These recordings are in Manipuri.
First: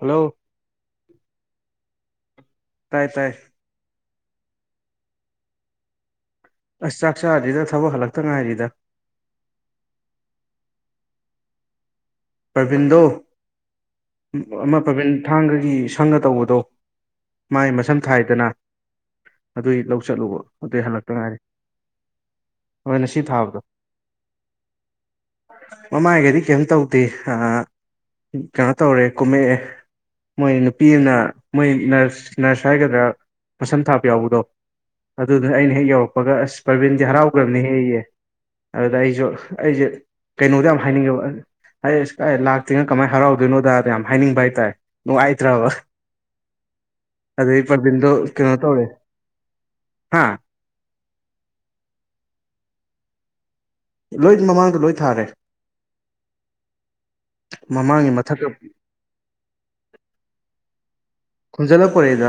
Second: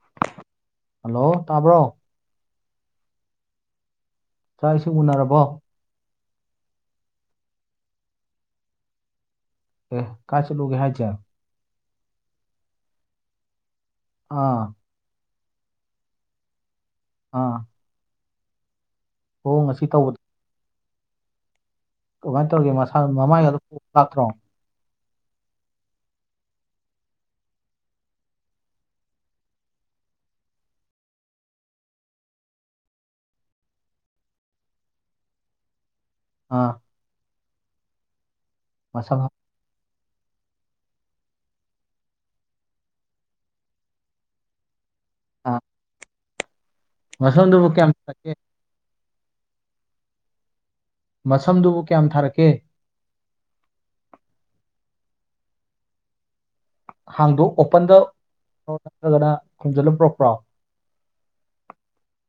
ꯍꯜꯂꯣ ꯍꯜꯂꯣ ꯇꯥꯕ꯭ꯔꯣ ꯇꯥꯏ ꯇꯥꯏ ꯆꯋꯥꯏꯁꯤ ꯎꯅꯔꯕꯣ ꯑꯁ ꯆꯥꯛ ꯆꯥꯁꯤꯗ ꯊꯕꯛ ꯍꯜꯂꯛꯇ ꯉꯥꯏꯔꯤꯗ ꯑꯦ ꯀ ꯆ ꯂꯒꯦ ꯍꯥꯏ ꯆꯦ ꯄ꯭ꯔꯕꯤꯟꯗꯣ ꯑꯥ ꯑꯃ ꯄ꯭ꯔꯥꯕꯤꯟ ꯊꯥꯡꯒꯒꯤ ꯁꯪꯒ ꯇꯧꯕꯗꯣ ꯑꯥ ꯃꯥꯏ ꯃꯁꯝ ꯊꯥꯏꯗꯅ ꯃꯑꯣꯡ ꯑꯗꯨꯏ ꯉꯁꯤ ꯂꯧ ꯇꯧꯕꯗꯣ ꯆꯠꯂꯨꯕ ꯑꯗꯨꯏ ꯍꯜꯂꯛꯇ ꯉꯥꯏꯔꯤ ꯀꯃꯥꯏꯅ ꯇꯧꯔꯤꯒꯦ ꯃꯁꯥ ꯍꯣꯏ ꯉꯁꯤ ꯃꯃꯥꯏꯒ ꯑꯗꯨ ꯊꯥꯕꯗꯣ ꯂꯥꯛꯇ꯭ꯔꯣ ꯃꯃ ꯍꯥꯏꯒꯦꯗꯤ ꯀꯝ ꯇꯧ ꯗꯤ ꯀꯩꯅꯣ ꯇꯧꯔꯦ ꯀꯨꯝꯃꯛꯑꯦ ꯃꯣꯏ ꯅꯨꯄꯤꯅ ꯃꯣꯏ ꯅꯔꯁ ꯅꯔꯁ ꯍꯥꯏꯒꯗ꯭ꯔꯥ ꯃꯁꯝ ꯊꯥꯕ ꯌꯥꯎꯕꯗꯣ ꯑꯗꯨꯗꯨꯅ ꯑꯩꯅ ꯍꯦꯛ ꯌꯧꯔꯛꯄꯒ ꯑꯁ ꯑꯥ ꯄ꯭ꯔꯔꯕꯤꯟꯁꯦ ꯍꯔꯥꯎꯈ꯭ꯔꯕꯅꯤ ꯍꯦꯛ ꯑꯩꯌꯦꯦ ꯑꯗꯨꯗ ꯃꯁꯝ ꯑꯩꯁꯨ ꯑꯩꯁꯦ ꯀꯩꯅꯣꯗ ꯌꯥꯝ ꯍꯥꯏꯅꯤꯡꯉꯦꯕ ꯑꯩꯥꯏ ꯂꯥꯛꯇꯔꯤꯅ ꯀꯃꯥꯏꯅ ꯍꯔꯥꯎꯗꯣꯏꯅꯣꯗ ꯌꯥꯝ ꯍꯥꯏꯅꯤꯡꯕ ꯍꯥꯏꯇꯥꯔꯦ ꯑꯥ ꯅꯨꯡꯉꯥꯏꯇ꯭ꯔꯕ ꯑꯗꯩ ꯃꯁꯝꯗꯨꯕꯨ ꯀꯌꯥꯝ ꯕꯔꯇꯤꯟ ꯗꯣ ꯊꯥꯔꯛꯀꯦ ꯀꯩꯅꯣ ꯇꯧꯔꯦ ꯍꯥ ꯃꯁꯝꯗꯨꯕꯨ ꯀꯌꯥꯝ ꯊꯥꯔꯛꯀꯦ ꯂꯣꯏ ꯃꯃꯥꯡꯗ ꯂꯣꯏ ꯊꯥꯔꯦ ꯍꯥꯡꯗꯣ ꯑꯣꯄꯟꯗ ꯃꯃꯥꯡꯒꯤ ꯃꯊꯛꯀ ꯅꯠꯇ꯭ꯔꯒꯅ ꯈꯨꯝꯖꯤꯜꯂ ꯄꯨꯔꯛꯄ꯭ꯔꯣ ꯈꯣꯟꯖꯜꯂ ꯄꯣꯔꯛꯢꯗ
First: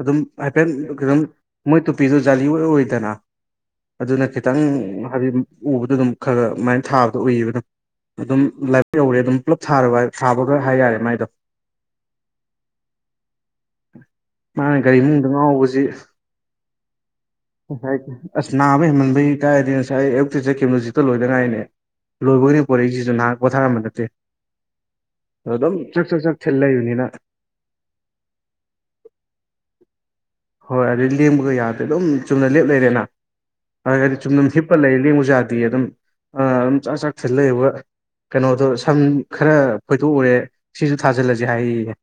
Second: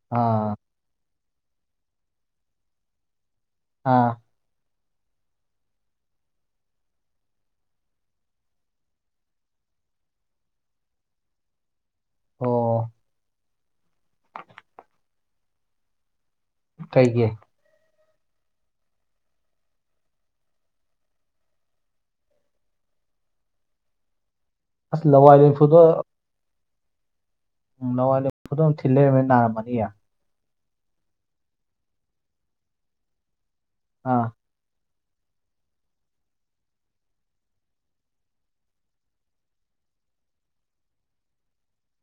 ꯑꯗꯨꯝ ꯑꯥ ꯍꯥꯏꯐꯦꯠ ꯈꯤ ꯃꯣꯏ ꯇꯨꯄꯤꯗꯨ ꯖꯥꯂꯤ ꯑꯣꯏꯗꯅ ꯑꯥ ꯑꯗꯨꯅ ꯈꯤꯇꯪ ꯍꯥꯏꯗꯤ ꯎꯕꯗ ꯑꯗꯨꯝ ꯈꯔ ꯑꯗꯨꯃꯥꯏꯅ ꯊꯥꯕꯗꯣ ꯎꯏꯌꯦꯕ ꯑꯗꯨꯝ ꯑꯗꯨꯝ ꯂꯥꯏꯕꯥꯛ ꯌꯧꯔꯦ ꯑꯗꯨꯝ ꯄꯨꯂꯞ ꯊꯥꯕ ꯈꯔ ꯍꯥꯏ ꯌꯥꯔꯦ ꯃꯥꯏꯗꯣ ꯑꯣ ꯃꯥꯅ ꯒꯥꯔꯤ ꯃꯅꯨꯡꯗ ꯉꯥꯎꯕꯁꯤ ꯀꯩꯒꯤ ꯉꯁꯥꯏ ꯑꯁ ꯅꯥꯕ ꯍꯦꯃꯟꯕꯩ ꯀꯥꯏꯔꯗꯤ ꯉꯁꯥꯏ ꯑꯌꯨꯛꯇ ꯀꯦꯂꯣꯖꯤꯛꯇ ꯂꯣꯏꯅꯉꯥꯏꯅꯦ ꯂꯣꯏꯕꯣꯏ ꯄꯣꯣꯔꯛꯏꯁꯤꯁꯨ ꯅꯍꯥꯛ ꯄꯣꯊꯥꯔꯝꯕ ꯅꯠꯇꯦ ꯑꯁ ꯂꯋꯥꯏ ꯑꯗꯨꯝ ꯂꯦꯝꯐꯨꯗꯣ ꯆꯦꯛ ꯆꯥꯛ ꯆꯥꯛ ꯊꯜ ꯂꯩꯕꯅꯤꯅ ꯎꯝ ꯅꯋꯥꯏꯅ ꯐꯗꯝ ꯊꯤꯜ ꯂꯩꯔꯝꯃꯦꯅ ꯅꯥꯔꯝꯃꯅꯤ ꯌꯥ ꯍꯣꯏ ꯑꯗꯨꯗꯤ ꯂꯦꯡꯕꯒ ꯌꯥꯗ꯭ꯔꯦ ꯑꯗꯨꯝ ꯆꯨꯝꯅ ꯂꯦꯞ ꯂꯩꯔꯦꯅ ꯑꯗꯨꯗꯤ ꯑꯥ ꯆꯨꯝꯅ ꯍꯞ ꯂꯩ ꯂꯦꯡꯉꯖꯥꯗꯤ ꯑꯗꯨꯝ ꯑꯗꯨꯝ ꯆꯥꯛ ꯆꯥꯛ ꯊꯤꯜ ꯂꯩꯕ ꯀꯩꯅꯣꯗꯣ ꯁꯝ ꯈꯔ ꯈꯣꯏꯊꯣꯛꯎꯔꯦ ꯁꯤꯁꯨ ꯊꯥꯖꯤꯜꯂꯁꯦ ꯍꯥꯏꯌꯦ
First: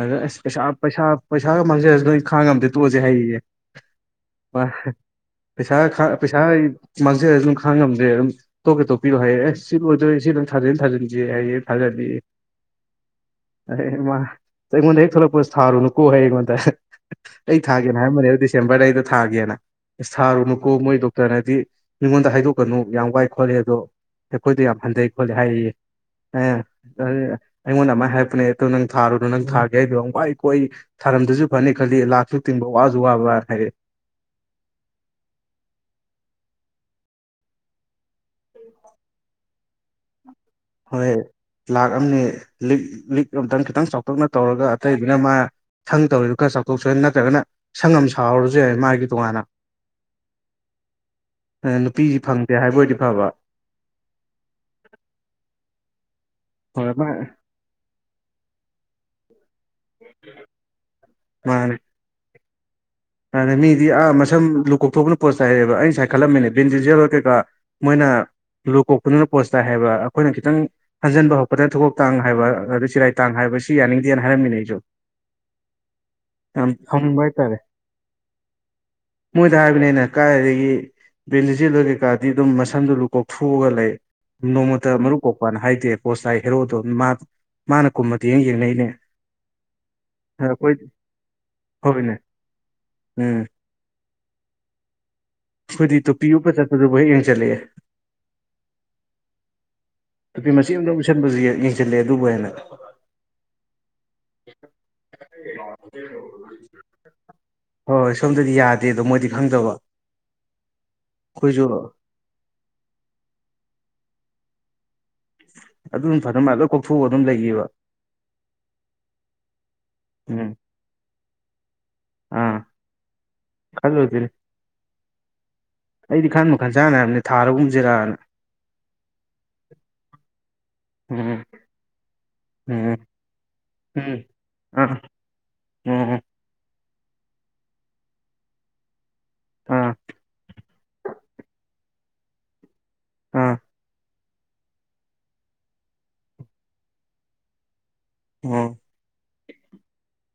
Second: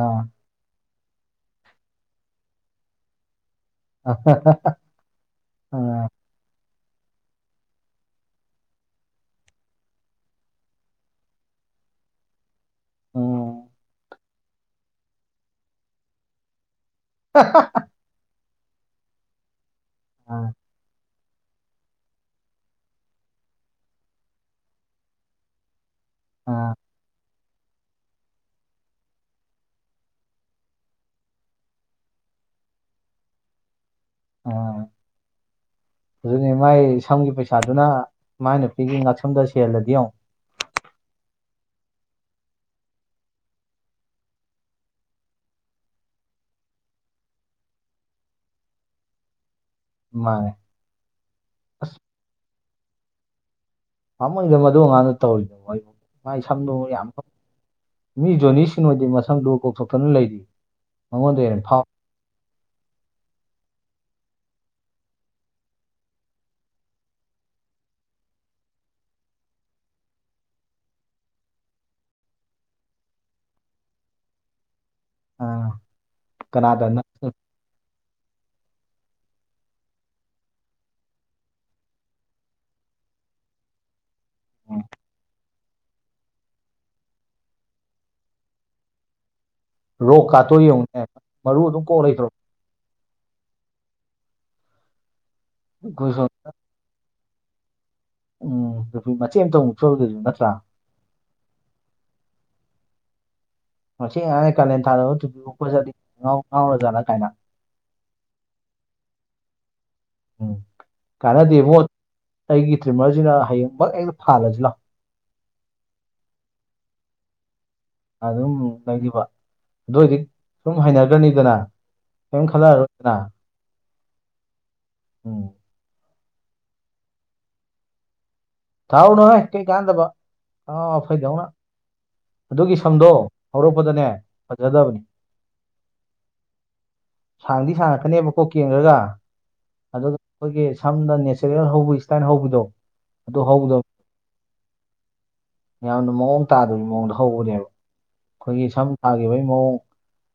ꯑꯗ ꯑꯁ ꯄꯩꯁꯥ ꯄꯩꯁꯥ ꯄꯩꯁꯥꯒ ꯃꯥꯡꯖꯔꯁꯨ ꯅꯣꯏ ꯈꯥꯡꯉꯝꯗꯦ ꯇꯣꯛꯑꯁꯦ ꯍꯩꯌꯦꯦ ꯄꯩꯁꯥ ꯑꯥ ꯄꯩꯁꯥ ꯑꯩ ꯃꯥꯡꯖꯂꯁꯨ ꯑꯗꯨꯝ ꯈꯥꯡ ꯉꯝꯗꯦ ꯑꯗꯨꯝ ꯇꯣꯛꯀꯦ ꯇꯣꯛꯄꯤꯔꯣ ꯍꯥꯏꯌꯦ ꯑꯦꯁ ꯁꯤ ꯂꯣꯏꯗꯣꯏꯦ ꯁꯤ ꯅꯪ ꯊꯥꯖꯤꯟ ꯊꯥꯖꯤꯟꯁꯦ ꯍꯥꯏꯌꯦꯦ ꯊꯥꯖꯜꯂꯤꯦ ꯎꯝ ꯑꯦ ꯏ ꯃꯥ ꯑꯩꯉꯣꯟꯗ ꯍꯦꯛ ꯊꯣꯛꯂꯛꯄ ꯊꯥꯔꯨꯅꯨꯀꯣ ꯍ ꯑꯩꯉꯣꯟꯗ ꯑꯩ ꯊꯥꯒꯦꯅ ꯍꯥꯏꯔꯝꯕꯅꯦ ꯑꯗꯨ ꯗꯤꯁꯦꯝꯕꯔꯗꯩꯗ ꯊꯥꯒꯦꯅ ꯑꯁ ꯊꯥꯔꯨ ꯑꯥ ꯅꯨꯀꯣ ꯃꯣꯏꯗꯣ ꯑꯗꯨꯅꯗꯤ ꯃꯤꯉꯣꯟꯗ ꯍꯥꯏꯗꯣꯛꯀꯅꯨ ꯌꯥꯝ ꯋꯥꯏ ꯈꯣꯠꯂꯦ ꯑꯗꯣ ꯑꯩꯈꯣꯏꯗ ꯌꯥꯝ ꯍꯟꯊꯩ ꯈꯣꯠꯂꯦ ꯍꯥꯏꯌꯦ ꯑ ꯑꯥ ꯑꯗꯨ [inaudible] ꯑꯩꯉꯣꯟꯗ ꯑꯃ ꯍꯥꯏꯔꯛꯄꯅꯦ ꯅꯪ ꯊꯥꯔꯨꯅꯣ ꯅꯪ ꯊꯥꯒꯦ ꯍꯥꯢꯗꯣ ꯋꯥꯢ ꯄꯣꯏ ꯊꯥꯔꯝꯗꯔꯁꯨ ꯐꯅꯤ ꯈꯗꯤ ꯂꯥꯛꯁꯨ ꯇꯤꯟꯕ ꯋꯥꯁꯨ ꯋꯥꯕ ꯍꯥꯏꯔꯛꯌꯦ ꯑꯥ ꯑꯗꯨꯛꯅꯦ ꯃꯥꯏ ꯁꯝꯒꯤ ꯄꯩꯁꯥꯗꯨꯅ ꯃꯥꯏ ꯅꯨꯄꯤꯒꯤ ꯉꯛꯁꯝꯗ ꯁꯤꯍꯥꯜꯂꯗꯤ ꯌꯦꯡꯉꯨ ꯍꯣꯏ ꯂꯥꯛꯑꯅꯤ ꯂꯤꯛ ꯂꯤꯛ ꯑꯃꯝꯇꯪ ꯈꯤꯇꯪ ꯆꯥꯎꯇꯥꯛꯅ ꯇꯧꯔꯒ ꯑꯇꯩꯗꯨꯅ ꯃꯥ ꯁꯪ ꯇꯧꯔꯤꯗꯨ ꯈꯔ ꯆꯥꯎꯊꯣꯛꯆ ꯌꯥ ꯅꯠꯇ꯭ꯔꯒꯅ ꯁꯪ ꯑꯃ ꯁꯥꯥꯍꯥꯎꯔꯁꯨ ꯌꯥꯏ ꯃꯥꯒꯤ ꯇꯣꯉꯥꯟꯅ ꯃꯥꯅꯦ ꯑꯁ ꯅꯨꯄꯤꯁꯤ ꯐꯪꯗꯦ ꯍꯥꯏꯕ ꯑꯣꯏꯔꯗꯤ ꯐꯕ ꯄꯥꯝꯃꯨꯢꯗ ꯃꯗꯨ ꯑꯉꯥꯡꯗꯨꯅ ꯇꯧꯔꯤꯗꯣ ꯑꯩꯕꯨ ꯃꯥꯏ ꯁꯥꯛꯇꯨꯅ ꯍꯣꯏ ꯌꯥꯝ ꯃꯥ ꯐꯖ ꯃꯤ ꯖꯣꯅꯤꯁꯤꯡ ꯑꯣꯏꯗꯤ ꯃꯁꯥꯝꯗꯨꯨ ꯀꯣꯛꯊꯣꯛꯇꯅ ꯂꯩꯔꯤ ꯃꯉꯣꯟꯗ ꯍꯦꯟꯅ ꯃꯥꯅꯦ ꯐꯥꯎ ꯑꯗ ꯃꯤꯗꯤ ꯑꯥ ꯃꯁꯝ ꯂꯨꯀꯣꯛꯊꯣꯛꯄꯅ ꯄꯣꯠ ꯆꯩꯥꯏ ꯍꯥꯏꯔꯦꯕ ꯑꯩꯅ ꯁꯥꯏ ꯈꯠꯂꯝꯃꯤꯅꯦ ꯕꯤꯟꯁꯤ ꯖꯦꯜꯔ ꯀꯩꯀꯥ ꯃꯣꯏꯅ ꯂꯨ ꯀꯣꯛꯄꯗꯨꯅ ꯄꯣꯠꯁ ꯇꯥꯏ ꯍꯥꯏꯕ ꯑꯩꯈꯣꯏꯅ ꯈꯤꯇꯪ ꯍꯟꯖꯤꯟꯕ ꯍꯧꯔꯛꯄꯗ ꯊꯨꯀꯣꯛꯇꯥꯡ ꯍꯥꯏꯕ ꯑꯗꯨ ꯆꯤꯔꯥꯏ ꯇꯥꯡ ꯍꯥꯏꯕꯁꯤ ꯌꯥꯅꯤꯡꯗꯦꯅ ꯍꯥꯏꯔꯝꯃꯤꯅꯦ ꯑꯩꯁꯨ ꯑꯥ ꯑ ꯀꯅꯥꯗ ꯐ ꯋꯥꯏꯇꯥꯔꯦ [inaudible] ꯃꯣꯏꯗ ꯍꯥꯏꯕꯅꯦ ꯑꯩꯅ ꯀꯥꯏꯗꯒꯤ ꯕꯦꯟꯖꯤꯦꯜ ꯑꯣꯏ ꯀꯩꯀꯥꯗꯤ ꯑꯗꯨꯝ ꯃꯁꯝꯗꯨ ꯀꯣꯛꯊꯣꯛꯑꯒ ꯂꯩ ꯅꯣꯡꯃꯇ ꯃꯔꯨ ꯀꯣꯛꯄꯅ ꯍꯥꯏꯗꯦ ꯄꯣꯁ ꯇꯥꯏ ꯍꯦꯔꯣꯗꯣ ꯃꯥ ꯃꯥꯅ ꯀꯨꯝꯃꯗꯤ ꯌꯦꯡ ꯌꯦꯡꯅꯩꯅꯦ ꯔꯣꯛ ꯀꯥꯇꯣ ꯑꯩꯈꯣꯏ ꯌꯦꯡꯉꯨꯅꯦ ꯃꯔꯨ ꯑꯗꯨꯝ ꯀꯣꯛ ꯍꯣꯏꯅꯦ ꯂꯩꯇ꯭ꯔꯣ ꯎꯝ ꯑꯩꯈꯣꯏꯗꯤ ꯑꯩꯈꯣꯏ ꯁꯣꯝ ꯇꯣꯄꯤ ꯎꯨꯞꯄ ꯆꯠꯄꯗꯨꯕꯨ ꯍꯦꯛ ꯌꯦꯡꯁꯤꯜꯂꯛꯑꯦ ꯎꯝ ꯇꯨꯄꯤ ꯃꯆꯦꯠ ꯑꯃꯇꯪ ꯎꯨꯞꯆꯕꯗꯨꯁꯨ ꯅꯠꯇ꯭ꯔꯥ ꯏꯁꯟꯕꯁꯨ ꯌꯦꯡꯁꯤꯜꯂꯦ ꯑꯗꯨꯕꯨ ꯍꯦꯟꯅ ꯃꯁꯤ ꯑꯉꯥꯡꯁꯦ ꯀꯂꯦꯟ ꯊꯥꯗꯥ ꯑꯥꯎꯕꯥ ꯇꯨꯄꯤ ꯎꯞꯄ ꯆꯠꯂꯤ ꯉꯥꯎꯔꯥ ꯖꯠꯂꯅ ꯍꯣꯏ ꯍꯣꯏ ꯁꯣꯝꯗꯗꯤ ꯌꯥꯗꯦ ꯑꯗꯣ ꯃꯣꯏꯗꯤ ꯈꯪꯗꯕ ꯎꯝ ꯑꯩꯈꯣꯏꯁꯨ ꯀꯥꯟꯅꯗꯦꯕꯣ ꯑꯩꯒꯤ ꯇ꯭ꯔꯤꯝꯃꯔꯁꯤꯅ ꯍꯌꯦꯡꯃꯛ ꯍꯛꯇ ꯐꯥꯜꯂꯁꯤ ꯂꯥꯎ ꯑꯗꯨꯝ ꯐꯗꯧ ꯃꯥꯜꯂꯦ ꯂꯣꯏ ꯀꯣꯛꯊꯣꯛꯑꯒ ꯑꯗꯨꯝ ꯂꯩꯕ ꯑꯗꯨꯝ ꯂꯩꯔꯤꯕ ꯑꯗꯨ ꯅꯣꯏꯗꯤ ꯎꯝ ꯁꯨꯝ ꯍꯩꯅꯈ꯭ꯔꯅꯤꯗꯅ ꯄꯤꯝ ꯑꯥ ꯈꯜꯂꯔꯣꯏꯗꯅ ꯈꯜꯂꯨꯗꯣꯏꯅꯦ ꯎꯝ ꯑꯩꯗꯤ ꯈꯟꯕꯨ ꯈꯟꯖꯥꯟꯅꯔꯕꯅꯦ ꯊꯥꯔꯒꯨꯝꯖꯤꯔꯅ ꯊꯥꯎꯅꯨꯍꯣꯏ ꯀꯩ ꯀꯥꯟꯗꯕ ꯑꯉꯥꯎ ꯎꯝ ꯑꯐꯩꯗꯧꯅ ꯑꯗꯨꯒꯤ ꯎꯝ ꯁꯝꯗꯣ ꯍꯧꯔꯛꯄꯗꯅꯦ ꯎꯝ ꯑꯥ ꯐꯖꯗꯕꯅꯤ ꯎꯝ ꯁꯥꯡꯗꯤ ꯁꯥꯡꯉꯛꯀꯅꯦꯕꯀꯣ ꯀꯦꯟꯒ꯭ꯔꯒ ꯑꯥ ꯑꯗꯨꯒ ꯑꯩꯈꯣꯏꯒꯤ ꯁꯝꯗ ꯅꯦꯆꯔꯦꯜ ꯍꯧꯕꯒꯤ ꯏꯁꯇꯥꯏꯟ ꯍꯧꯕꯤꯗꯣ ꯑꯗꯨ ꯑꯥ ꯍꯧꯗꯝ ꯌꯥꯝꯅ ꯃꯑꯣꯡ ꯇꯥꯗꯕꯤ ꯃꯑꯣꯡꯗ ꯍꯧꯕꯅꯦꯕ ꯑꯩꯈꯣꯏꯒꯤ ꯎꯝ ꯁꯝ ꯊꯥꯒꯤꯕꯒꯤ ꯃꯑꯣꯡ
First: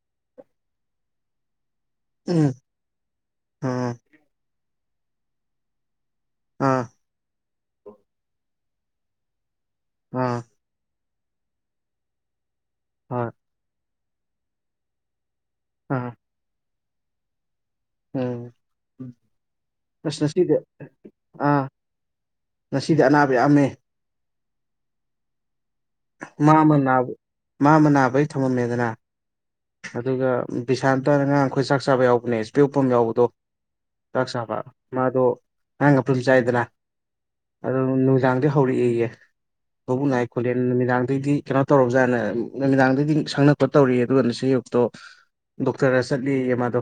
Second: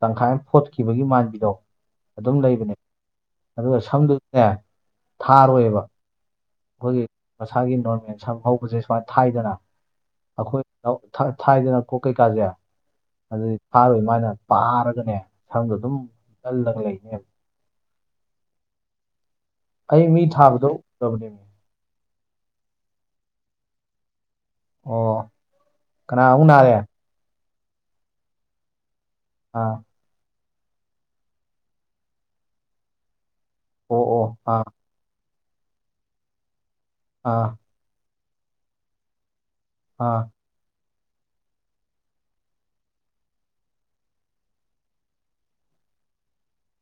ꯇꯪꯈꯥꯏ ꯑꯃ ꯐꯣꯠꯈꯤꯕꯒꯤ ꯃꯥꯟꯕꯤꯗꯣ ꯑꯗꯨꯝ ꯎꯝ ꯂꯩꯕꯅꯦ ꯑꯗꯨꯒ ꯎꯝ ꯁꯝꯗꯨꯖꯨꯅꯦ ꯊꯥꯔꯣꯏꯕ ꯑꯥ ꯑꯩꯈꯣꯏꯒꯤ ꯃꯁꯥꯒꯤ ꯅꯣꯔꯃꯦꯜ ꯁꯝ ꯍꯧꯕꯁꯦ ꯁꯨꯃꯥꯏꯅ ꯊꯥꯏꯗꯅ ꯑꯥ ꯑꯩꯈꯣꯏ ꯊꯥꯏꯗꯅ ꯀꯣꯛ ꯀꯩꯀꯥꯁꯦ ꯃꯥꯅꯦ ꯑꯗꯨꯗꯤ ꯐꯥꯔꯣꯏ ꯃꯥꯥꯏꯅ ꯄꯥꯔꯒꯅꯦ ꯁꯝꯗꯣ ꯑꯗꯨꯝ ꯑꯥ ꯀꯜꯂꯒ ꯂꯩꯅꯦꯕ ꯎꯝ ꯑꯩ ꯃꯤ ꯉꯁꯤꯗꯤ ꯊꯥꯕꯗꯣ ꯎꯗꯕꯅꯦꯃꯤ ꯑꯥ ꯉꯁꯤꯗꯤ ꯑꯅꯥꯕ ꯌꯥꯝꯃꯦ ꯑꯣ ꯀꯅꯥ ꯑꯃꯨꯛ ꯃꯥ ꯅꯥꯔꯦ ꯑꯃ ꯅꯥꯕꯩ ꯃꯥ ꯑꯃ ꯅꯥꯕꯒꯤ ꯊꯝꯃꯝꯃꯦꯗꯅ ꯑꯥ ꯑꯗꯨꯒ ꯕꯤꯁꯥꯟꯇꯅ ꯑꯉꯥꯡ ꯑꯩꯈꯣꯏ ꯆꯥꯛ ꯆꯥꯕ ꯌꯥꯎꯕꯅꯦ ꯏꯄꯦꯛ ꯎꯨꯞꯄ ꯑꯃ ꯌꯥꯎꯕꯗꯣ ꯑꯣ ꯑꯣ ꯆꯥꯛ ꯆꯥꯕ ꯑꯥ ꯃꯥꯗꯣ ꯅꯪꯒ ꯄꯨꯂꯤ ꯆꯥꯏꯗꯅ ꯑꯥ ꯑꯗꯨꯝ ꯅꯨꯡꯗꯥꯡꯗꯩ ꯍꯧꯔꯛꯑꯦꯌꯦ ꯃꯕꯨꯛ ꯑꯥ ꯅꯥꯏ ꯈꯣꯠꯂꯦ ꯎꯝ ꯅꯨꯃꯤꯗꯥꯡꯗꯩꯗꯤ ꯀꯩꯅꯣ ꯇꯧꯔꯕꯖꯥꯠꯅꯦ ꯅꯨꯃꯤꯗꯥꯡꯗꯩꯗꯤ ꯁꯪꯅꯛꯄ ꯇꯧꯔꯦꯌꯦ ꯑꯗꯨꯒ ꯅꯁꯤꯌꯨꯛꯇꯣ ꯗꯣꯛꯇ꯭ꯔꯗ ꯆꯠꯂꯦꯑꯦ ꯃꯥꯗꯣ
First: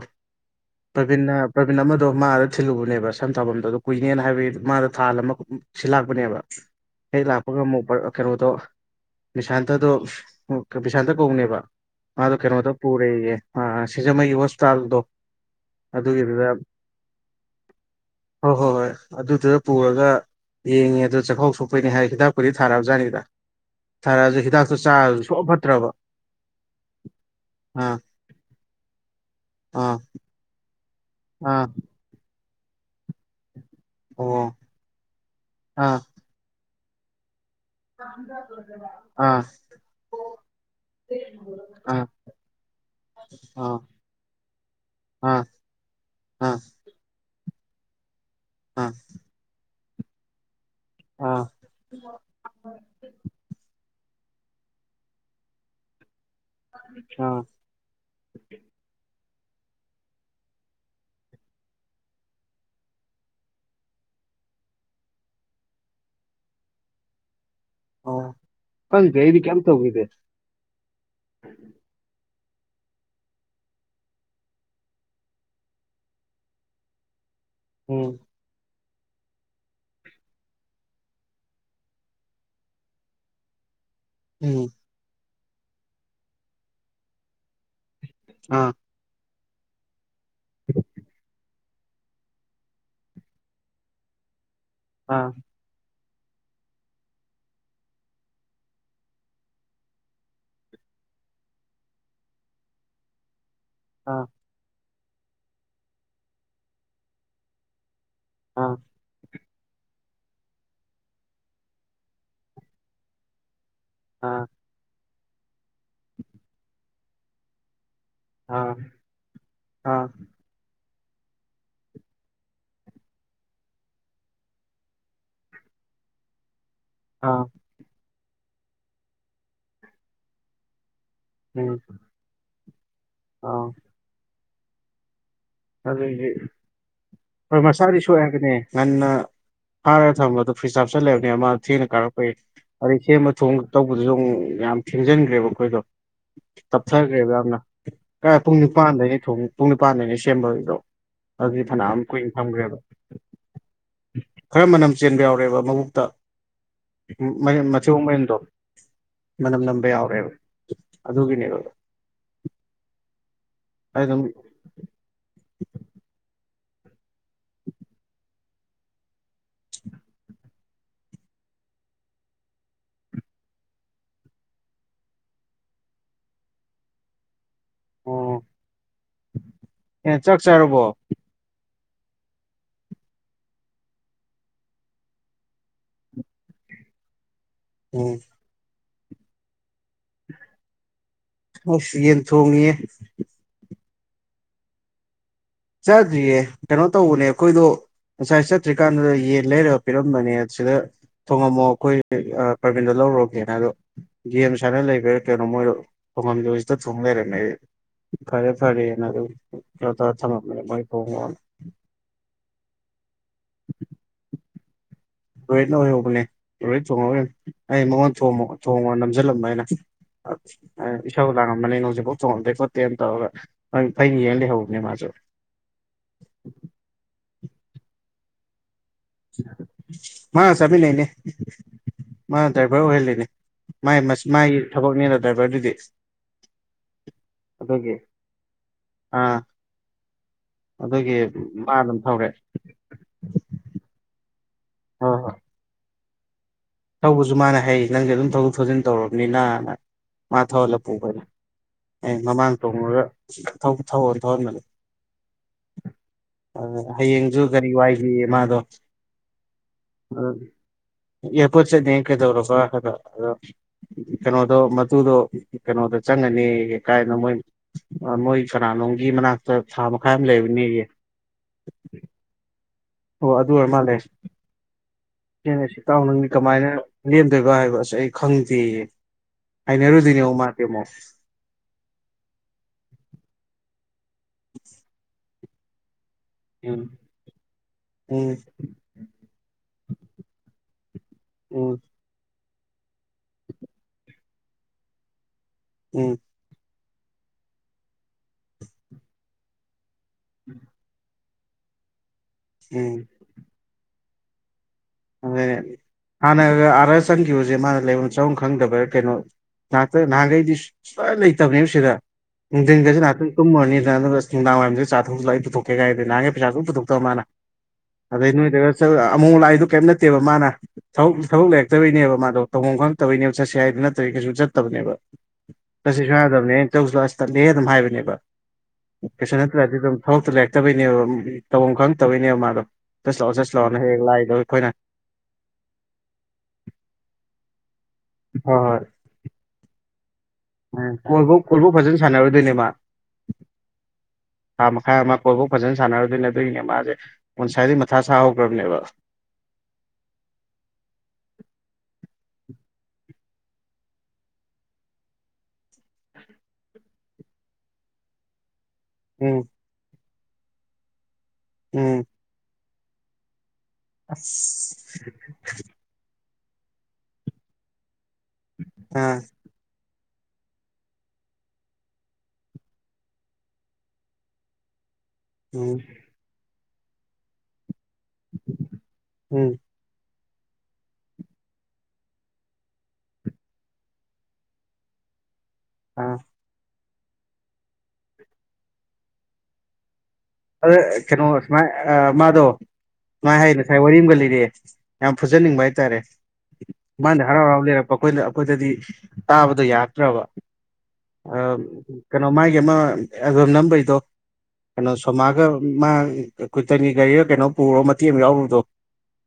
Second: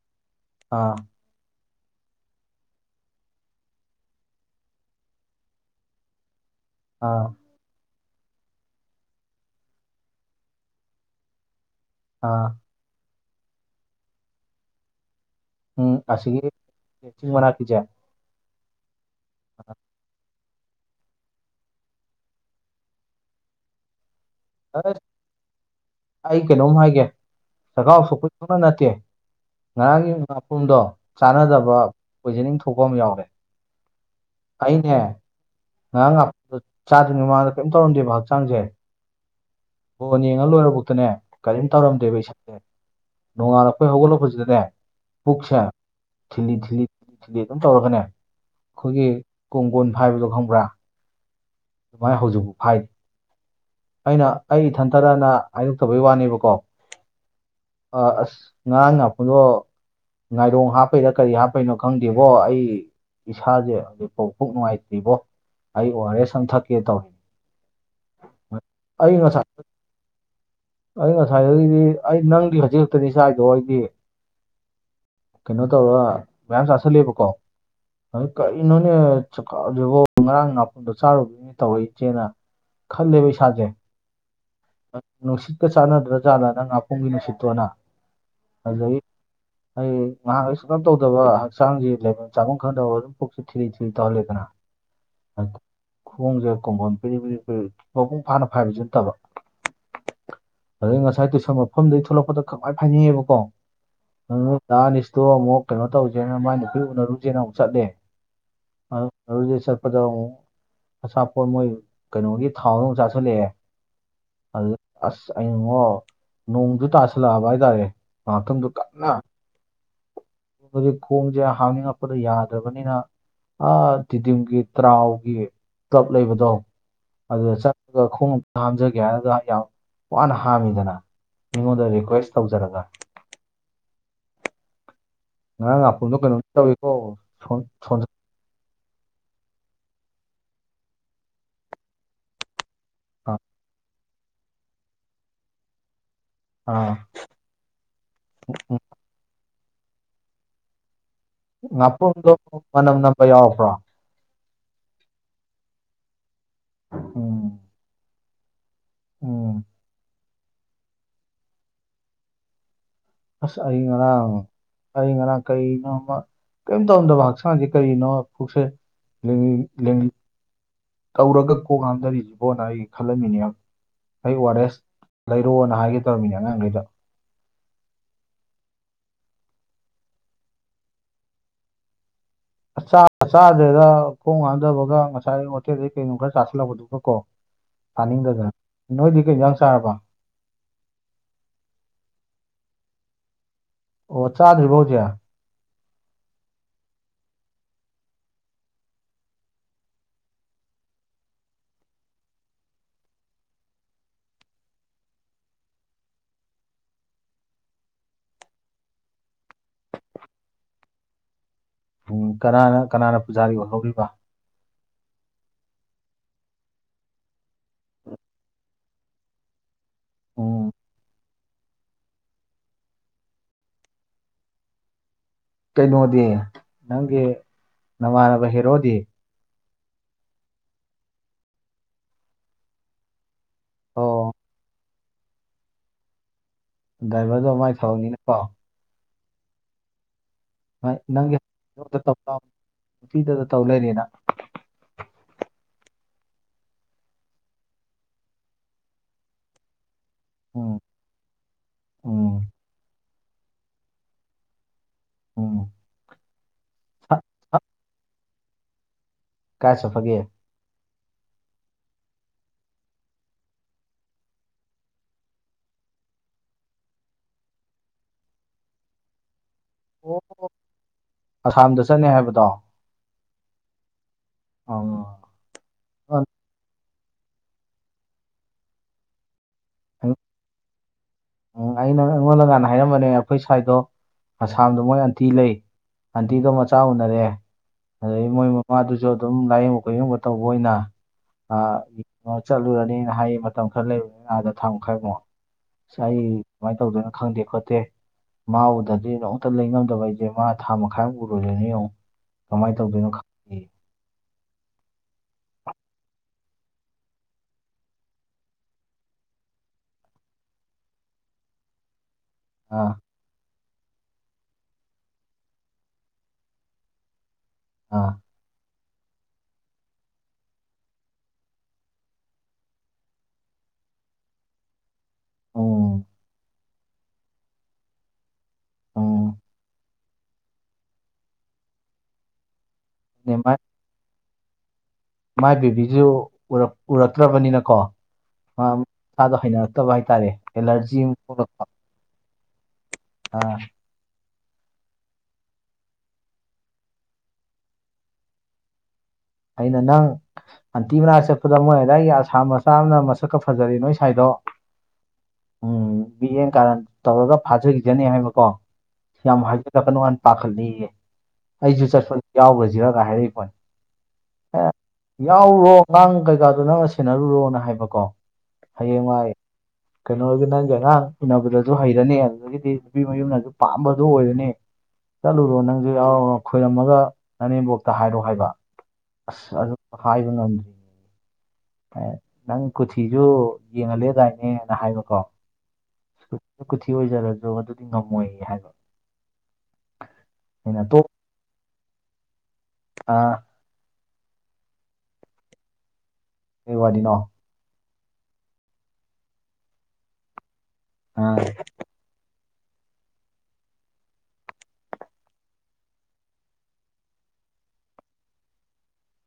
ꯑꯥ ꯄ꯭ꯔꯕꯤꯟꯅ ꯄ꯭ꯔꯕꯤꯟ ꯑꯃꯗꯣ ꯃꯥ ꯑꯗ ꯊꯤꯜꯂꯨꯕꯅꯦꯕ ꯁꯝ ꯊꯥꯕꯝꯗꯣ ꯑꯗ ꯀꯨꯏꯅꯦꯅ ꯍꯥꯏꯕꯒꯤ ꯃꯥꯗ ꯊꯥꯍꯜꯂꯝꯃꯒ ꯁꯤ ꯂꯥꯛꯄꯅꯦꯕ ꯍꯦꯛ ꯑꯥ ꯂꯥꯛꯄꯒ ꯑꯃꯨꯛ ꯄ꯭ꯔ ꯀꯩꯅꯣꯗꯣ ꯕꯤꯁꯥꯟꯇꯗꯣ ꯕꯤꯁꯥꯟꯇ ꯀꯧꯕꯅꯦꯕ ꯃꯥꯗꯣ ꯑꯥ ꯀꯩꯅꯣꯗ ꯄꯨꯔꯦꯌꯦ ꯃꯥ ꯑ ꯁꯤꯡꯖꯃꯩꯒꯤ ꯍꯣꯁꯄꯤꯇꯥꯜꯗꯣ ꯎꯝ ꯑꯁꯤꯒꯤ ꯑꯗꯨꯒꯤꯗꯨꯗ ꯆꯤꯡ ꯃꯅꯥꯛꯀꯤꯖꯦ ꯍꯣꯏ ꯍꯣꯏ ꯍꯣꯏ ꯑꯗꯨꯗꯨꯗ ꯄꯨꯔꯒ ꯌꯦꯡꯉꯦ ꯑꯗꯣ ꯆꯥꯛꯈꯥꯎ ꯁꯣꯛꯄꯩꯅꯦ ꯍꯥꯏ ꯍꯤꯗꯥꯛꯄꯨꯗꯤ ꯊꯥꯔꯛꯑꯕꯖꯥꯠꯅꯤꯗ ꯊꯥꯔꯛꯑꯖꯨ ꯍꯩꯁ ꯑꯩ ꯀꯩꯅꯣꯝ ꯍꯥꯏꯒꯦ ꯑꯥ ꯆꯈꯥꯎ ꯁꯣꯛꯄꯒꯤ ꯁꯨꯡꯅꯠ ꯅꯠꯇꯦ ꯑꯥ ꯉꯔꯥꯡꯒꯤ ꯉꯥꯄ꯭ꯔꯨꯝꯗꯣ ꯑꯥ ꯆꯥꯟꯅꯗꯕ ꯄꯣꯏꯖꯅꯤꯡ ꯊꯣꯛꯄ ꯑꯃ ꯌꯥꯎꯔꯦ ꯑꯣ ꯑꯩꯅꯦ ꯑꯥ ꯉꯔꯥꯡ ꯉꯥꯄ꯭ꯔꯨꯝꯗꯣ ꯆꯥꯗ꯭ꯔꯤꯉꯩ ꯃꯃꯥꯡꯗ ꯀꯩꯝ ꯇꯧꯔꯝꯗꯦꯕ ꯍꯛꯆꯥꯡꯁꯦ ꯑꯥ ꯕꯣꯟ ꯌꯦꯡꯉ ꯂꯣꯏꯔꯕꯧꯇꯅꯦ ꯀꯔꯤꯝ ꯑꯥ ꯇꯧꯔꯝꯗꯦꯕ ꯏꯁꯥꯁꯦ ꯑꯥ ꯅꯣꯡꯉꯥꯜꯂꯛꯄꯩ ꯍꯧꯒꯠꯂꯛꯄꯖꯤꯗꯅꯦ ꯑꯥ ꯄꯨꯛꯁꯦ ꯑꯥ ꯊꯤꯜꯂꯤ ꯑꯥ ꯊꯤꯜꯂꯤ ꯊꯤꯜꯂꯤ ꯑꯗꯨꯝ ꯇꯧꯔꯒꯅꯦ ꯑꯥ ꯑꯩꯈꯣꯏꯒꯤ ꯀꯣꯡꯒꯣꯟ ꯐꯥꯏꯕꯗꯣ ꯈꯪꯕ꯭ꯔꯥ ꯑꯥ ꯑꯗꯨꯃꯥꯏ ꯍꯧꯖꯤꯛꯕꯧ ꯐꯥꯏ ꯑꯩꯅ ꯑꯩ ꯏꯊꯟꯇꯔꯅ ꯍꯥꯏꯗꯣꯛꯇꯕꯩ ꯋꯥꯅꯦꯕꯀꯣ ꯑ ꯑ ꯑꯁ ꯉꯔꯥꯡ ꯅꯄꯨꯗꯣ ꯉꯥꯏꯔꯣꯡ ꯍꯥꯞꯄꯩꯔ ꯀꯔꯤ ꯍꯥꯞꯄꯩꯅꯣ ꯈꯪꯗꯦꯕꯣ ꯑꯩ ꯏꯁꯥꯖꯦ ꯍꯩꯖꯤꯛꯐꯥꯎ ꯄꯨꯛ ꯅꯨꯡꯉꯥꯏꯇ꯭ꯔꯤꯕꯣ ꯑꯩ ꯑꯣ ꯑꯥꯔ ꯑꯦꯁ ꯑꯃ ꯊꯛꯀꯦ ꯇꯧꯔꯤ ꯑꯣ ꯑꯩ ꯈꯪꯗꯦ ꯑꯩꯗꯤ ꯉꯁꯥꯥꯏ ꯀꯩꯝ ꯇꯧꯈꯤꯗꯦ ꯑꯩ ꯉꯁꯥꯏꯗꯒꯤꯗꯤ ꯑꯩ ꯅꯪꯗꯤ ꯍꯧꯖꯤꯛ ꯈꯛꯇꯅꯤ ꯆꯥꯏꯗꯣ ꯑꯩꯗꯤ ꯀꯩꯅꯣ ꯇꯧꯔ ꯃꯌꯥꯝ ꯆꯥꯁꯜꯂꯦꯕꯀꯣ ꯎꯝ ꯑꯗꯨ ꯀꯔꯤꯅꯣꯅꯦꯣ ꯉꯔꯥꯡ ꯃꯥꯄꯟꯗꯣ ꯆꯥꯔꯨꯕꯒꯤꯅꯦ ꯇꯧꯔꯛꯏ ꯏꯆꯦꯅ ꯈꯜꯂꯦꯕ ꯏꯁꯥꯁꯦ ꯎꯝ ꯅꯨꯡꯁꯤꯠꯀ ꯆꯥꯟꯅꯗ꯭ꯔꯥꯖꯥꯠꯂꯥ ꯅꯪ ꯑꯄꯨꯝꯒꯤ ꯅꯨꯡꯁꯤꯠꯇꯣꯅ ꯑ ꯗꯒꯤ ꯑꯩ ꯉꯥꯏꯍꯥꯛ ꯁꯨ ꯀꯞ ꯇꯧꯗꯕ ꯍꯛꯥꯡꯁꯤ ꯂꯩ ꯆꯥꯈꯨꯝ ꯈꯟꯗꯕ ꯑꯗꯨꯝ ꯄꯨꯛꯁꯤ ꯊꯤꯔꯤ ꯊꯤꯔꯤ ꯇꯧꯍꯜꯂꯦꯗꯅ ꯑꯥ ꯈꯣꯡꯁꯦ ꯀꯣꯝꯄꯥꯎꯟ ꯄꯤꯔꯤ ꯃꯄꯨꯡ ꯐꯥꯅ ꯐꯥꯏꯕꯁꯨ ꯅꯠꯇꯕ ꯑꯗꯩ ꯉꯁꯥꯏ ꯇꯨꯏꯁꯟ ꯃꯐꯝꯗꯩ ꯊꯣꯛꯂꯛꯄꯗ ꯈꯪꯐꯥꯏ ꯐꯥꯏꯅꯤꯡꯉꯦꯕꯀꯣ ꯑ ꯑꯃꯨꯛ ꯗꯥꯥ ꯑꯅꯤꯁꯇꯣ ꯑꯃꯨꯛ ꯀꯩꯅꯣ ꯇꯧꯖꯦꯅ ꯃꯥꯏ ꯅꯨꯄꯤ ꯎꯅꯔꯨꯖꯦꯅ ꯑꯃꯨꯛ ꯆꯠꯂꯦ ꯑꯥ ꯑꯗꯨ ꯑꯗꯨꯒꯤ ꯆꯠ ꯑꯗꯣꯡ ꯑꯆꯥꯄꯣꯠ ꯃꯣꯏ ꯀꯩꯅꯣꯒꯤ ꯊꯥꯎꯗ ꯑꯃꯨꯛ ꯆꯥꯁꯤꯜꯂꯛꯑꯦ ꯑ ꯑꯗꯨꯗ ꯑꯁ ꯑꯩꯅꯉꯣ ꯅꯣꯡꯖꯨ ꯇꯥꯥꯁꯜꯂꯛꯑꯕ ꯍꯥꯏꯇꯥꯔꯦ ꯉꯍꯥꯛꯇꯪꯗꯣ ꯑꯥ ꯀꯟꯅ ꯑꯥ ꯍꯧꯖꯤꯛ ꯈꯣꯡꯖꯦ ꯍꯥꯥꯞꯅꯤꯡꯉꯛꯄꯗ ꯌꯥꯗ꯭ꯔꯕꯅꯤꯅ ꯑꯥ ꯇꯤꯗꯤꯝꯒꯤ ꯇꯔꯥꯎꯒꯤ ꯀ꯭ꯂꯞ ꯂꯩꯕꯗꯣ ꯑꯥ ꯑꯗꯨꯗ ꯆꯠꯂꯒ ꯈꯣꯡꯇ ꯍꯥꯝꯖꯒꯦ ꯑꯗꯨꯗ ꯌꯥꯝ ꯋꯥꯅ ꯍꯥꯝꯃꯤꯗꯅ ꯑꯩꯉꯣꯟꯗ ꯔꯤꯀ꯭ꯋꯦꯁ ꯇꯧꯖꯔꯒ ꯑꯥꯎ ꯉꯔꯥꯡ ꯍꯥꯥꯛꯄꯟꯗꯣ ꯑꯗꯨꯒꯤ ꯀꯩꯅꯣꯝ ꯇꯧꯋꯀꯣ ꯅꯦ ꯉꯟꯅ ꯐꯥꯔꯒ ꯊꯝꯕꯗꯣ ꯐ꯭ꯔꯤꯖ ꯑꯥꯞ ꯆꯠꯂꯦꯕꯅꯦ ꯃꯥ ꯊꯦꯡꯅ ꯀꯥꯔꯛꯄꯒꯤ ꯑ ꯁꯦꯝꯕ ꯑꯥ ꯊꯣꯡ ꯇꯧꯕꯗꯨꯁꯨ ꯑꯃꯨꯛ ꯌꯥꯝ ꯊꯦꯡꯖꯤꯟꯈ꯭ꯔꯦꯕ ꯑꯩꯈꯣꯏꯗꯣ ꯑꯥ ꯇꯞꯊꯈ꯭ꯔꯦꯕ ꯌꯥꯝꯅ ꯀ ꯄꯨꯡ ꯎꯝ ꯅꯤꯄꯥꯟꯗꯅꯤ ꯊ ꯄꯨꯡ ꯅꯤꯄꯥꯟꯗꯅꯤ ꯁꯦꯝꯕꯒꯤꯗꯣ ꯑꯗꯨꯗꯤ ꯐꯅꯌꯥꯝ ꯀꯨꯏꯅ ꯉꯥꯄꯨꯝꯗꯣ ꯊꯝꯈ꯭ꯔꯦꯕ ꯃꯅꯝ ꯅꯝꯕ ꯌꯥꯎꯕ꯭ꯔꯣ ꯈꯔ ꯃꯅꯝ ꯆꯦꯟꯕ ꯌꯥꯎꯔꯑꯦꯕ ꯃꯕꯨꯇ ꯎꯝ ꯃꯊꯤ ꯃꯌꯟꯗꯣ ꯎꯝ ꯃꯅꯝ ꯅꯝꯕ ꯌꯥꯎꯔꯦꯕ ꯑꯗꯨꯒꯤꯅꯦꯕ ꯑꯁ ꯑꯌ ꯑꯗꯨꯝ ꯉꯔꯥꯡ ꯑꯌ ꯉꯔꯥꯡ ꯀꯔꯤꯅꯣ ꯑꯃ ꯀꯔꯤꯝ ꯇꯧꯔꯝꯗꯕ ꯍꯛꯆꯥꯡꯁ ꯀꯔꯤꯅꯣ ꯐꯁꯦ ꯂ ꯂ ꯇꯧꯔꯒ ꯀꯣꯛ ꯉꯥꯡꯗꯔꯤꯁꯤꯕꯣꯅ ꯑꯩꯒꯤ ꯈꯜꯂꯝꯃꯤꯅꯦ ꯑꯩ ꯑꯣ ꯑꯔ ꯑꯦꯁ ꯂꯩꯔꯣꯅ ꯍꯥꯏꯒꯦ ꯇꯧꯕꯃꯤꯅꯦ ꯑꯉꯥꯡꯈꯩꯗ ꯑꯣ ꯑꯦꯦ ꯆꯥꯛ ꯆꯥꯔꯕꯣ ꯆꯥꯗ꯭ꯔꯗ ꯈꯣꯡ ꯍꯥꯥꯊꯕꯒ ꯉꯁꯥꯏ ꯍꯣꯇꯦꯜꯗꯒꯤꯩ ꯀꯩꯅꯣꯝ ꯈꯔ ꯆꯥꯁꯤꯜꯂꯛꯄꯗꯣ ꯑꯗꯨꯒ ꯀꯣ ꯎꯝ ꯇꯥꯅꯤꯡꯗꯗꯅ ꯅꯣꯏꯗꯤ ꯀꯩꯒ ꯆꯥꯔꯕ ꯍ ꯌꯦꯟ ꯊꯣꯡꯉꯌꯦꯦ ꯑꯣ ꯆꯥꯗ꯭ꯔꯤ ꯐꯥꯎꯖꯌꯥ ꯆꯥꯗ꯭ꯔꯤꯌꯦ ꯀꯩꯅꯣ ꯇꯧꯕꯅꯦ ꯑꯩꯈꯣꯏꯗꯣ ꯉꯁꯥꯏ ꯆꯠꯇ꯭ꯔꯤꯀꯥꯟꯗꯨꯗ ꯌꯦꯟ ꯂꯩꯔꯒ ꯄꯤꯔꯝꯕꯅꯦ ꯁꯤꯗ ꯊꯣꯡꯉꯝꯃꯣ ꯑꯩꯈꯣꯏ ꯄ꯭ꯔꯕꯤꯟꯗꯣ ꯂꯧꯔꯨꯔꯒꯦꯅ ꯑꯗꯣ ꯒꯦꯝ ꯁꯨꯥꯏꯅ ꯂꯩꯕꯥ ꯀꯩꯅꯣ ꯃꯣꯏꯗ ꯈꯨꯡꯒꯪꯗꯖꯤꯗ ꯊꯣꯡ ꯂꯩꯔꯝꯃꯦ ꯑꯩ ꯐꯔꯦ ꯐꯔꯦꯅ ꯑꯗꯨ ꯊꯝꯃꯤ ꯃꯣꯏ ꯐꯣꯡꯉ ꯎꯝ ꯀꯅꯥꯅ ꯀꯅꯥꯅ ꯄꯨꯖꯥꯔꯤ ꯑꯣꯏꯠꯍꯧꯔꯤꯕ ꯔꯣꯍꯤꯠꯅ ꯑꯣꯏꯍꯧꯕꯅꯦ ꯔꯣꯍꯤꯠ ꯊꯣꯡꯉ ꯑꯩ ꯃꯉꯣꯟꯗ ꯊꯣꯡꯉ ꯅꯝꯁꯤꯜꯂꯝꯕ ꯑꯩꯅ ꯎꯝ ꯑ ꯊꯧꯧ ꯂꯥꯡꯉꯝꯕꯅꯦ ꯅꯣꯡꯁꯦꯐꯥꯎ ꯆꯣꯡꯍꯟꯗꯦ ꯈꯣꯠꯇꯦꯅ ꯇꯧꯔꯒ ꯑꯩꯅ ꯌꯦꯡ ꯂꯩꯍꯧꯕꯅꯦ ꯃꯥꯁꯨ ꯀꯩꯅꯣꯗꯤ ꯅꯪꯒꯤ ꯅꯃꯥꯟꯅꯕ ꯍꯦꯔꯣꯗꯤ꯫ ꯃꯥꯒ ꯆꯥꯃꯤꯟ ꯅꯩꯅꯦ ꯃꯥ ꯗ꯭ꯔꯥꯏꯚꯔ ꯑꯣꯏꯍꯜꯂꯤꯅꯦ꯫ ꯃꯥꯏ ꯑꯣ ꯃꯥꯏꯒꯤ ꯊꯕꯛꯅꯤꯅ ꯗ꯭ꯔꯥꯏꯚꯔꯗꯨꯗꯤ꯫ ꯗ꯭ꯔꯥꯏꯚꯔꯗꯣ ꯃꯥꯏ ꯑꯗꯨꯒꯤ ꯊꯕꯛꯅꯤꯅꯀꯣ꯫ ꯑꯥ ꯃꯥꯏ ꯑꯗꯨꯒꯤ ꯅꯪꯒꯤ ꯃꯥ ꯑꯗꯨꯝ ꯍꯦꯔꯣꯗ ꯇꯧ ꯊꯧꯔꯦ꯫ ꯂꯥꯎ ꯅꯨꯄꯤꯗꯗ ꯇꯧ ꯂꯩꯔꯦꯅ꯫ ꯍꯣ ꯍꯣꯏ꯫ ꯇꯧꯕꯁꯨ ꯃꯥꯅ ꯍꯩ ꯅꯪꯁꯦ ꯑꯗꯨꯝ ꯊꯧꯖꯤꯛ ꯊꯧꯖꯤꯟ ꯇꯧꯔꯕꯅꯤꯅ ꯃꯥ ꯊꯧꯍꯜꯂ ꯎꯝ ꯄꯨꯈꯅꯤ ꯑꯩ ꯎꯝ ꯃꯃꯥꯡ ꯇꯣꯡꯉꯒ ꯊꯧꯍ ꯊꯧꯍꯟꯕꯅꯦ ꯎꯝ ꯑ ꯍꯌꯦꯡꯁꯨ ꯀꯔꯤ ꯋꯥꯏꯈꯤꯌꯦ ꯃꯥꯗꯣ ꯀꯥꯏ ꯆꯠꯄꯒꯦ ꯎꯝ ꯌꯦꯄꯠꯁꯦ ꯅꯡ ꯀꯗꯧꯔꯕꯣ ꯀꯩꯅꯣꯗꯣ ꯃꯨꯗꯣ ꯀꯩꯅꯣꯗꯣ ꯆꯪꯉꯅꯤ ꯀꯥꯏꯅ ꯃꯣꯏ ꯃꯣꯏ ꯀꯅꯥꯅꯣꯝꯒꯤ ꯃꯅꯥꯛꯇ ꯊꯥ ꯃꯈꯥꯏ ꯑꯣ ꯑꯃ ꯂꯩꯕꯅꯦ ꯑꯩꯌꯦ ꯑꯁꯥꯝꯗ ꯆꯠꯅꯤ ꯍꯥꯏꯕꯗꯣ ꯑꯣ ꯑꯗꯨ ꯑꯣꯏꯔ ꯃꯥꯜꯂꯦ꯫ ꯑ꯫ ꯑꯩꯅ ꯑꯁ ꯇꯥꯎ ꯅꯪꯗꯤ ꯀꯃꯥꯏꯅ ꯂꯦꯝꯗꯣꯏꯕ ꯍꯥꯏꯕ ꯑꯁ ꯑꯩ ꯈꯪꯗꯦꯌꯦ꫰꫰ ꯍꯥꯏꯅꯔꯨꯗꯣꯏꯅꯤ ꯃꯥꯁꯤ ꯑꯃꯣꯛ꯫ ꯎꯝ ꯑꯩꯅ ꯑꯩꯉꯣꯟꯗ ꯅꯍꯥꯟ ꯍꯥꯏꯔꯝꯕꯅꯦ ꯑꯩꯈꯣꯏ ꯁꯥꯏꯠꯇꯣ ꯑꯁꯥꯝꯗꯣ ꯃꯣꯏ ꯑꯟꯇꯤ ꯂꯩ꯫ ꯑꯥꯟꯇꯤꯗꯣ ꯃꯆꯥ ꯎꯝ ꯎꯅꯔꯦ ꯑꯗꯨꯗꯩ ꯎꯝ ꯃꯣꯏ ꯃꯄꯥꯗꯨꯁꯨ꯫ ꯁꯨ ꯑꯗꯨꯝ ꯂꯥꯏꯌꯦꯡꯕ ꯀꯨꯌꯦꯡꯕ ꯇꯧꯕ ꯑꯣꯏꯅ ꯎꯝ ꯑꯥ ꯆꯠꯂꯨꯔꯅꯤ꯫ ꯍꯥꯏꯌꯦ ꯃꯇꯝ ꯈꯔ ꯂꯩꯕ ꯑꯥꯗ ꯊꯥꯡ ꯃꯈꯥꯏꯃꯣꯛ꯫ ꯎꯝ ꯑꯩ ꯁꯨꯃꯥꯏꯅ ꯇꯧꯗꯣꯏꯅ ꯈꯪꯗꯦ ꯈꯣꯠꯇꯦ ꯃꯥ ꯎꯗꯔꯗꯤ ꯅꯣꯡꯇ ꯂꯩꯉꯝꯗꯕ ꯑꯩ꯫ ꯁꯦ ꯃꯥ ꯊꯥ ꯃꯈꯥꯏꯃꯨꯛ ꯎꯔꯣꯏꯗꯣꯏꯅꯤ ꯌꯣꯡ ꯀꯃꯥꯏꯅ ꯎꯝ ꯇꯧꯗꯣꯏꯅꯣ꯫ ꯈꯪꯗꯦ ꯑꯗꯨꯅꯦ ꯍꯥꯟꯅꯒ ꯑꯥꯔ ꯆꯪꯈꯤꯕꯁꯦ ꯃꯥꯅ ꯂꯩꯔ ꯆꯥꯐꯝ ꯈꯪꯗꯕ ꯀꯩꯅꯣ꯫ ꯉꯍꯛꯇ ꯅꯍꯥꯟꯈꯩꯗꯤ ꯁꯨꯡꯂꯩ ꯂꯩꯇꯕꯅꯦꯕ ꯁꯤꯗ ꯑꯥ ꯅꯨꯡꯊꯤꯟꯒꯁ ꯉꯅꯥꯥꯛꯇꯪ꯫ ꯇꯨꯝꯃꯨꯔꯅꯤꯗꯅ ꯑꯗꯨꯒ ꯅꯨꯡꯗꯥꯡꯏꯝꯁꯨ ꯆꯥ ꯊꯥꯛꯎꯁꯤ ꯂꯥꯎ ꯑꯩ ꯄꯨꯊꯣꯛꯀꯦ ꯀ ꯍꯥꯏꯗꯣꯏꯅꯤ ꯅꯍꯥꯟꯈꯩ ꯄꯩꯁꯥ ꯁꯨꯡꯄꯨ ꯄꯨꯊꯣꯛꯇꯕ ꯃꯥꯅ꯫ ꯑꯥ꯫ ꯑꯗꯩꯩ ꯅꯣꯏꯗ ꯆꯠ ꯑꯃꯨꯛ ꯂꯥꯛꯏꯗꯨ ꯀꯩꯝꯕꯅꯠꯇꯦꯕ ꯃꯥꯅ꯫ ꯊꯛ ꯊꯕꯛ ꯂꯩꯔꯛꯇꯕꯩꯅꯦꯕ ꯃꯥꯗꯣ ꯇꯧꯐꯝ ꯈꯪꯉꯛꯇꯕꯩꯅꯦꯕ ꯆꯠꯁꯦ ꯍꯥꯏꯗꯨ ꯅꯠꯇ꯭ꯔꯗꯤ ꯀꯩꯁꯨ ꯆꯠꯇꯕꯅꯦꯕ꯫ ꯆꯁꯤ ꯎꯝ ꯁꯨꯡꯌꯥ ꯌꯥꯗꯕꯅꯦ ꯆꯧꯁꯤꯂꯥꯎ ꯍꯥꯏꯁꯨ ꯇꯥꯜꯂꯤꯍꯦ ꯑꯗꯨꯝ ꯍꯥꯏꯕꯅꯦꯕ꯫ ꯎꯝ ꯀꯩꯁꯨ ꯅꯠꯇ꯭ꯔꯗꯤ ꯑꯗꯨꯝ [unintelligible] ꯊꯕꯛ ꯂꯩꯔꯛꯇꯕꯩꯅꯦꯕ ꯇꯧꯐꯝ ꯈꯪꯉꯛꯇꯥꯕꯩꯅꯦꯕ ꯃꯥꯗꯣ꯫ ꯆꯠꯁꯤ ꯂꯥꯎ ꯆꯠꯁꯤ ꯃꯥꯏ ꯂꯥꯎꯅ ꯍꯦꯛ ꯍꯦꯛ ꯂꯥꯛꯏꯗꯣ ꯑꯩꯈꯣꯏꯅ꯫ ꯃꯥꯏ ꯕꯦꯕꯤꯁꯨ ꯎꯔꯛꯇ꯭ꯔꯕꯅꯤꯅꯀꯣ꯫ ꯍꯣꯏ ꯍꯣꯏ ꯃꯥꯗꯣ ꯍꯩꯅꯔꯛꯇꯕ ꯍꯥꯏꯇꯥꯔꯦ꯫ ꯎꯝ ꯑꯦꯂꯔꯖꯤ ꯑꯃ ꯀꯣꯏꯕꯨ ꯊꯣꯛꯂꯛꯄ ꯀꯣꯜꯕꯨ ꯐꯖꯅ ꯁꯥꯟꯅꯔꯣꯏꯗꯣꯏꯅꯦ ꯃꯥ꯫ ꯑꯥ꯫ ꯊꯥ ꯃꯈꯥꯏ ꯑꯃ ꯀꯣꯏꯐꯥꯎ ꯐꯖꯅ ꯁꯥꯟꯅꯔꯗꯣꯏꯅꯦ ꯑꯗꯨꯒꯤꯅꯦ ꯃꯥꯁꯦ꯫ [unintelligible] ꯃꯊꯥ ꯁꯥ ꯍꯧꯈ꯭ꯔꯕꯅꯦꯕ꯫ ꯑꯩꯅ ꯅꯪ꯫ ꯑꯟꯇꯤ ꯃꯅꯥ ꯆꯠꯄꯗ ꯃꯣꯏ ꯑꯗꯥꯏꯒꯤ ꯑꯁꯥꯝ ꯃꯆꯥ ꯑꯃꯅ ꯃꯁꯛꯀ ꯐꯖꯔ ꯅꯣꯏ ꯁꯥꯏꯗꯣ꯫ ꯎꯝ ꯃꯤꯠꯌꯦꯡ ꯀꯥꯔꯟ ꯇꯧꯔꯒ ꯐꯥꯖꯈꯤꯒꯅꯤ ꯍꯥꯏꯕꯀꯣ꯫ ꯎꯝ ꯌꯥꯝ ꯍꯥꯏꯖꯤꯜꯂꯛꯀ ꯅꯣ ꯄꯥꯈꯠꯂꯤꯌꯦ ꯑꯩꯁꯨ ꯎꯝ ꯆꯠꯄ ꯌꯥꯎꯕꯁꯤꯔꯒ ꯍꯥꯏꯔꯛꯏꯄꯣꯠꯅꯦ꯫ ꯑꯁ꯫ ꯌꯥꯎꯔꯨꯔꯣ ꯑꯉꯥꯡ ꯀꯩꯀꯥꯗꯣ ꯅꯪꯅ ꯁꯦꯟꯅꯔꯨꯔꯣꯅ ꯍꯥꯏꯕꯀꯣ ꯑꯥ ꯍꯌꯦꯡꯋꯥꯏ꯫ [inaudible] ꯀꯩꯅꯣꯒ ꯅꯪꯒ ꯑꯉꯥꯡ ꯎꯅꯕꯗꯁꯨ ꯍꯩꯔꯅꯤ ꯑꯗꯨꯗꯒꯤꯗꯤ ꯅꯨꯄꯤ ꯃꯌꯨꯝꯅꯁꯨ ꯄꯥꯝꯕꯗꯨ ꯑꯣꯏꯔꯅꯤ꯫ ꯆꯠꯂꯨꯔꯣ ꯎꯝ ꯅꯪꯁꯨ ꯌꯥꯎꯔꯨꯔꯣ ꯈꯣꯏꯔꯝꯃꯒ ꯅꯅꯦꯝꯕꯣꯛꯇ ꯍꯥꯏꯔꯣ ꯍꯥꯏꯕ꯫ ꯎꯝ ꯑꯁ ꯑꯗꯨꯝ ꯍꯥꯏꯕ ꯉꯝꯗ꯭ꯔꯤꯌꯦ꯫ ꯑꯦ ꯅꯪ ꯀꯨꯊꯤꯁꯨ ꯌꯦꯡꯍꯜꯂꯦ ꯗꯥꯏꯅꯦꯅ ꯍꯥꯏꯕꯀꯣ ꯎꯝ ꯀ ꯀꯨꯊꯤ ꯑꯣꯏꯖꯔꯖꯨ ꯑꯗꯨꯗꯤ ꯉꯝꯃꯣꯏ ꯍꯥꯏꯕ ꯑꯗ ꯑꯩꯅ ꯇꯣꯛ ꯀꯩꯅꯣ ꯁꯨꯃꯥꯏ ꯑ ꯃꯥꯗꯣ ꯑ ꯁꯨꯃꯥꯏ ꯍꯥꯏꯅꯦ ꯉꯁꯥꯏ ꯋꯥꯔꯤ ꯑꯝꯒ ꯂꯤꯔꯦ ꯌꯥꯝ ꯐꯨꯖꯅꯤꯡꯕ ꯍꯥꯏꯇꯥꯔꯦ ꯀꯩ ꯋꯥꯔꯤꯅꯣ ꯃꯥꯅ ꯍꯔꯥꯎ ꯍꯔꯥꯎ ꯂꯤꯔꯛ ꯃꯈꯣꯏꯅ ꯑꯩꯈꯣꯏꯗꯗꯤ ꯇꯥꯕꯗꯣ ꯌꯥꯔꯛꯇ꯭ꯔꯕ ꯑ ꯀꯩꯅꯣ ꯃꯥꯒꯤ ꯑꯃ ꯑꯦꯜꯕꯝ ꯅꯝꯕꯩꯗꯣ ꯀꯩꯅꯣ ꯊꯣꯃꯥꯒ ꯃꯥ ꯀꯨꯇꯟꯒꯤ ꯒꯥꯔꯤꯒ ꯀꯩꯅꯣ ꯄꯨꯔꯥ ꯃꯇꯦꯛ ꯑꯃ ꯌꯥꯎꯔꯨꯕꯗꯣ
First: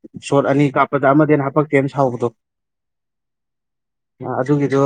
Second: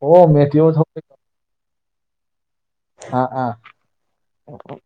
ꯑꯣ ꯁꯣꯔꯠ ꯑꯅꯤ ꯃꯦꯇꯤꯑꯣ ꯀꯥꯞꯄꯗ ꯑꯃꯗꯩꯩ ꯍꯦꯟꯅ ꯍꯥꯞꯄꯛꯇꯦꯅ ꯁꯥꯎꯕꯗꯣ ꯑꯥ ꯑꯥ ꯑꯗꯨꯒꯤꯗꯣ